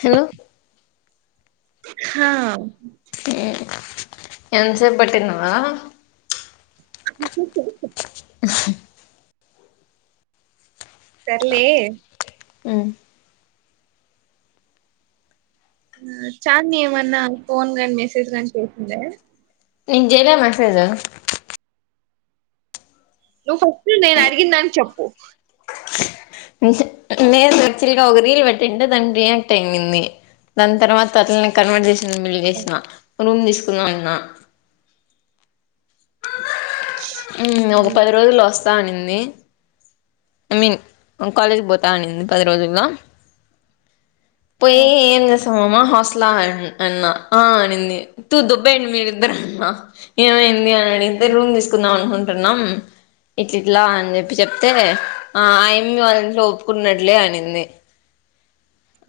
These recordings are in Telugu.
హలో హా ఎంతసేపు పట్టినావా హ్ సర్లే ఆ చాంద్ ఏమన్నా ఫోన్ గాని మెసేజ్ కాని చేసిందా నేను చేయలే మెసేజ్ నువ్వు ఫస్ట్ నేను అడిగిందానికి చెప్పు నేను యాక్చువల్ గా ఒక రీల్ పెట్టింటే దానికి రియాక్ట్ అయ్యిందిండి దాని తర్వాత తర్వాత కన్వర్జేషన్ బిల్ ఆ, చేసిన రూమ్ తీసుకుందామన్నా ఒక పది రోజుల్లు లో వస్త పోతా అనింది ఐ మీన్ కాలేజ్కి పోతా అనింది పది రోజుల్లో ఆ, పోయి ఏ తమమ్మ హాస్టల్ ఆ అన్నా అనింది తూ దొబ్బెయ్ అండి మీరిద్దరు అన్నా ఏమైంది అని అడిగితే ఆ. రూమ్ తీసుకుందాం అనుకుంటున్నాం ఇట్ ఇట్లా అని చెప్పి చె పితే ఆ ఆయమి వాళ్ళ ఇంట్లో ఒప్పుకున్నట్లే అనింది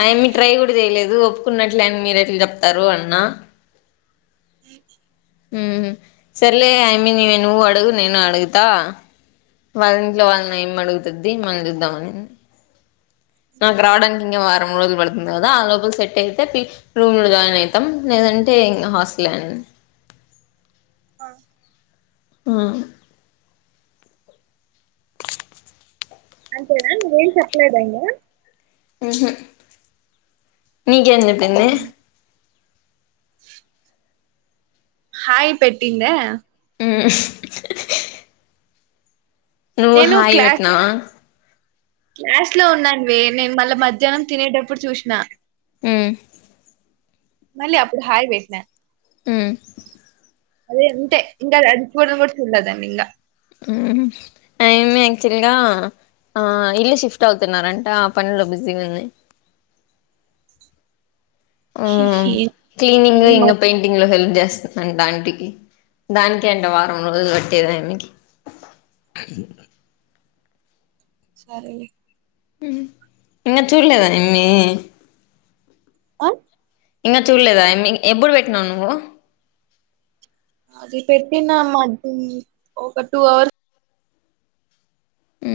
అ యమీ ట్రై కూడా చేయలేదు ఒప్పుకున్నట్లే అని మీరు ఎట్లా చెప్తారు అన్నా అ హ సరేలే ఆయమ్మి ని నువ్ అడుగు నేను అడుగుతా వాళ్ళ ఇంట్లో వాళ్ళని ఏం అడుగుతుద్ది మన చూద్దాం అని నాకు రావడానికి ఇంకా వారం రోజులు పడుతుంది కదా ఆ లోపల సెట్ అయితే రూమ్ లో జాయిన్ అవుతాం లేదంటే ఇంకా హాస్టల్ అని ఆ ఆ అంతేనా నువ్వేం చెప్లాలేదా ఇంగ ఉహు నీకేం చెప్పింది హాయి పెట్టిందా ఉ నువ్వు నేను హాయి క్లాస్ వెట్నవా క్లాస్ లో ఉన్నానువి నేను మళ్ళా మధ్యాహ్నం తినేటప్పుడు చూసిన ఆ మళ్ళీ అప్పుడు హయ్ పెట్న ఆ అదే అంతే ఇంకా అది చూడను కూడా చూలే దాన్ని ఇంకా ఆ అమీ యాక్చువల్ గా ఆ ఇల్లు షిఫ్ట్ అవుతున్నారంట ఆ పనిలో బిజీగా ఉంది ఆ క్లీనింగ్ ఇంగ పెయి టింగ్ లో హెల్ప్ చేస్తున్నాదా ఆంటీ కి దానికి అంటే వారం రోజులు పట్టేది ఆ యామికి ఈ సరేలే ఇంకా చూడలేదా ఇమ్మి ఆ ఇంకా చూడలేదా ఆ అమ్మి ఎప్పుడు పెట్టినావు నువ్వు అది పెట్టిన [unintelligible] ఒక టూ అవర్ హు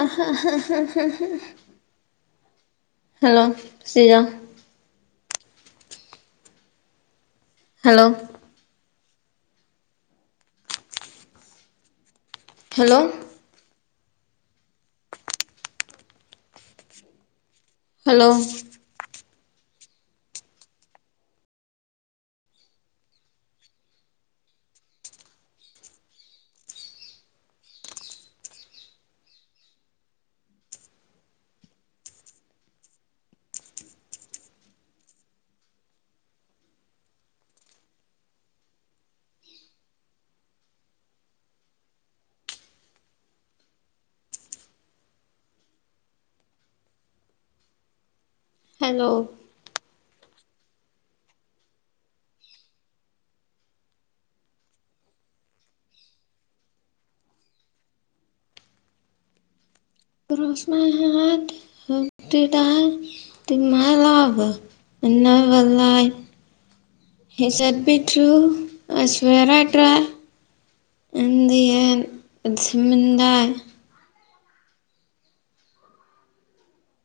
ఆాాా hello [unintelligible] hello hello hello hello [unintelligible] hot [unintelligible] [unintelligible] [unintelligible] in the end [unintelligible]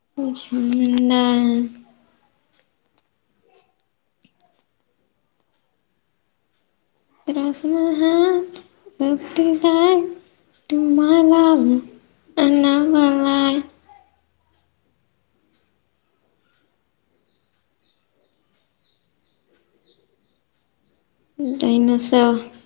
[unintelligible] cross my heart how to die [unintelligible] [unintelligible]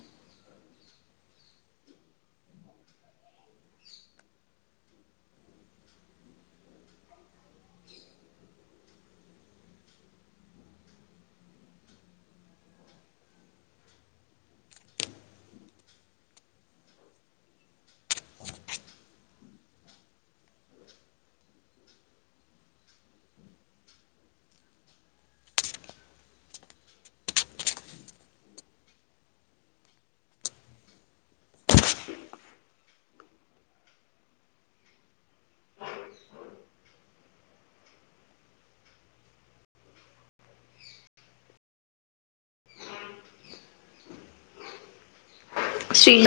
Shri [unintelligible]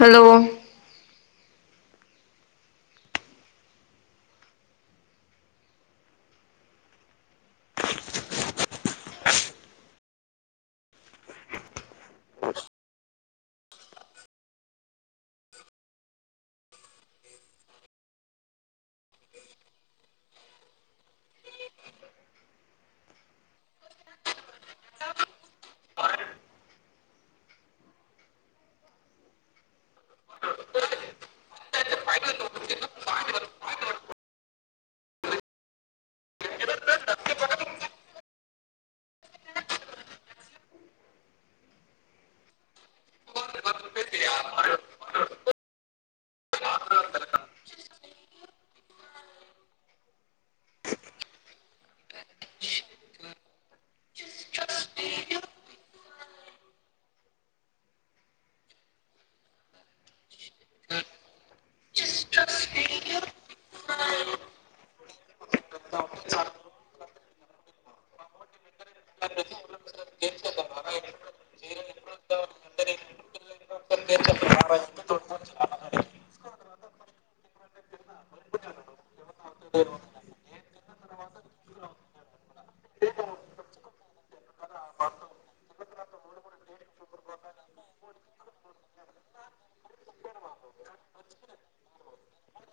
hello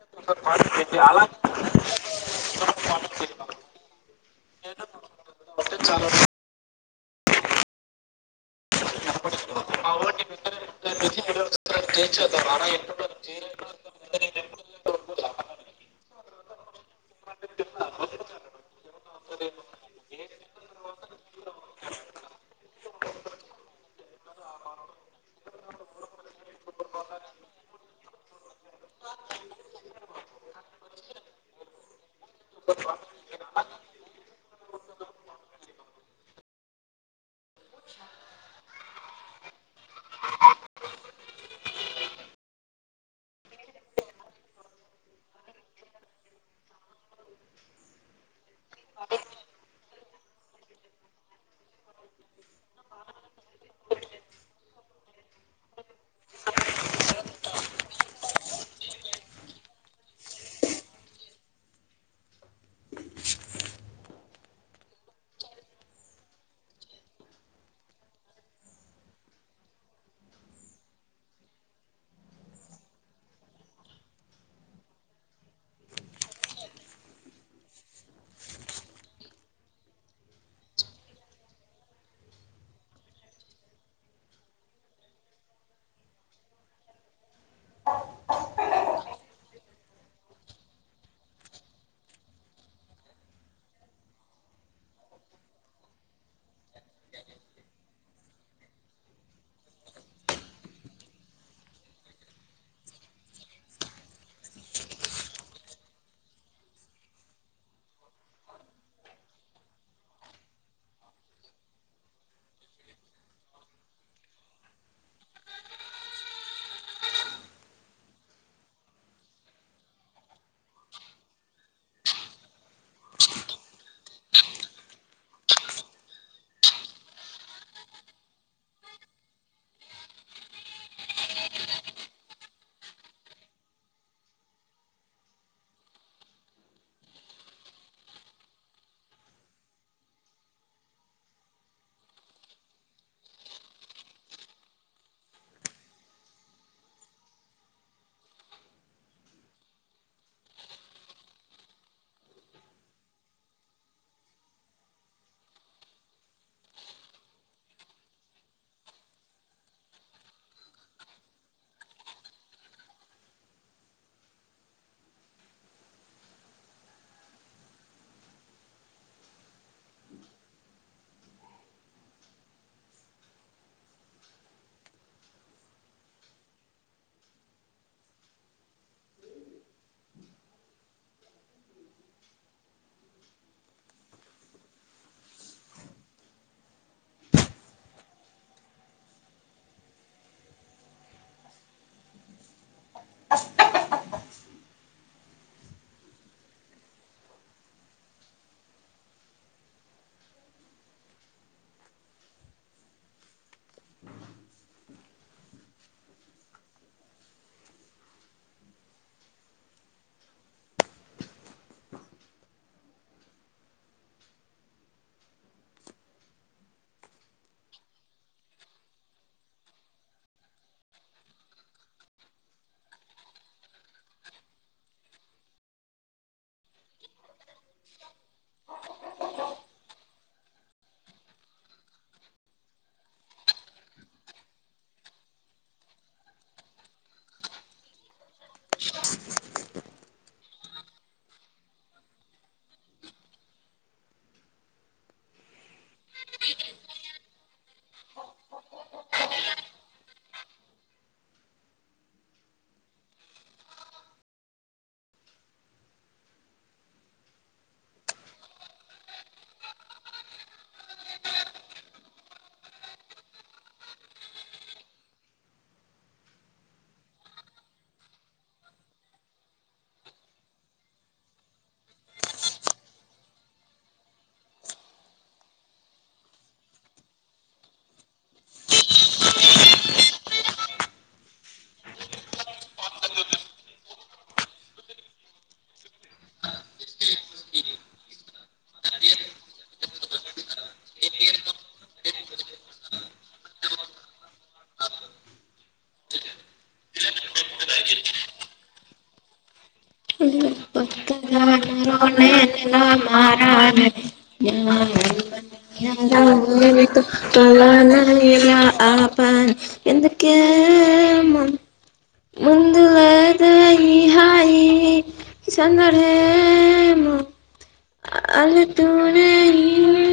[unintelligible] [unintelligible] అస్ అ [unintelligible] మారాజ [unintelligible] [unintelligible] ఎందుకే ముం- ముందు లేదా ఈ హాయి సందడేమో అలతూనే ఈ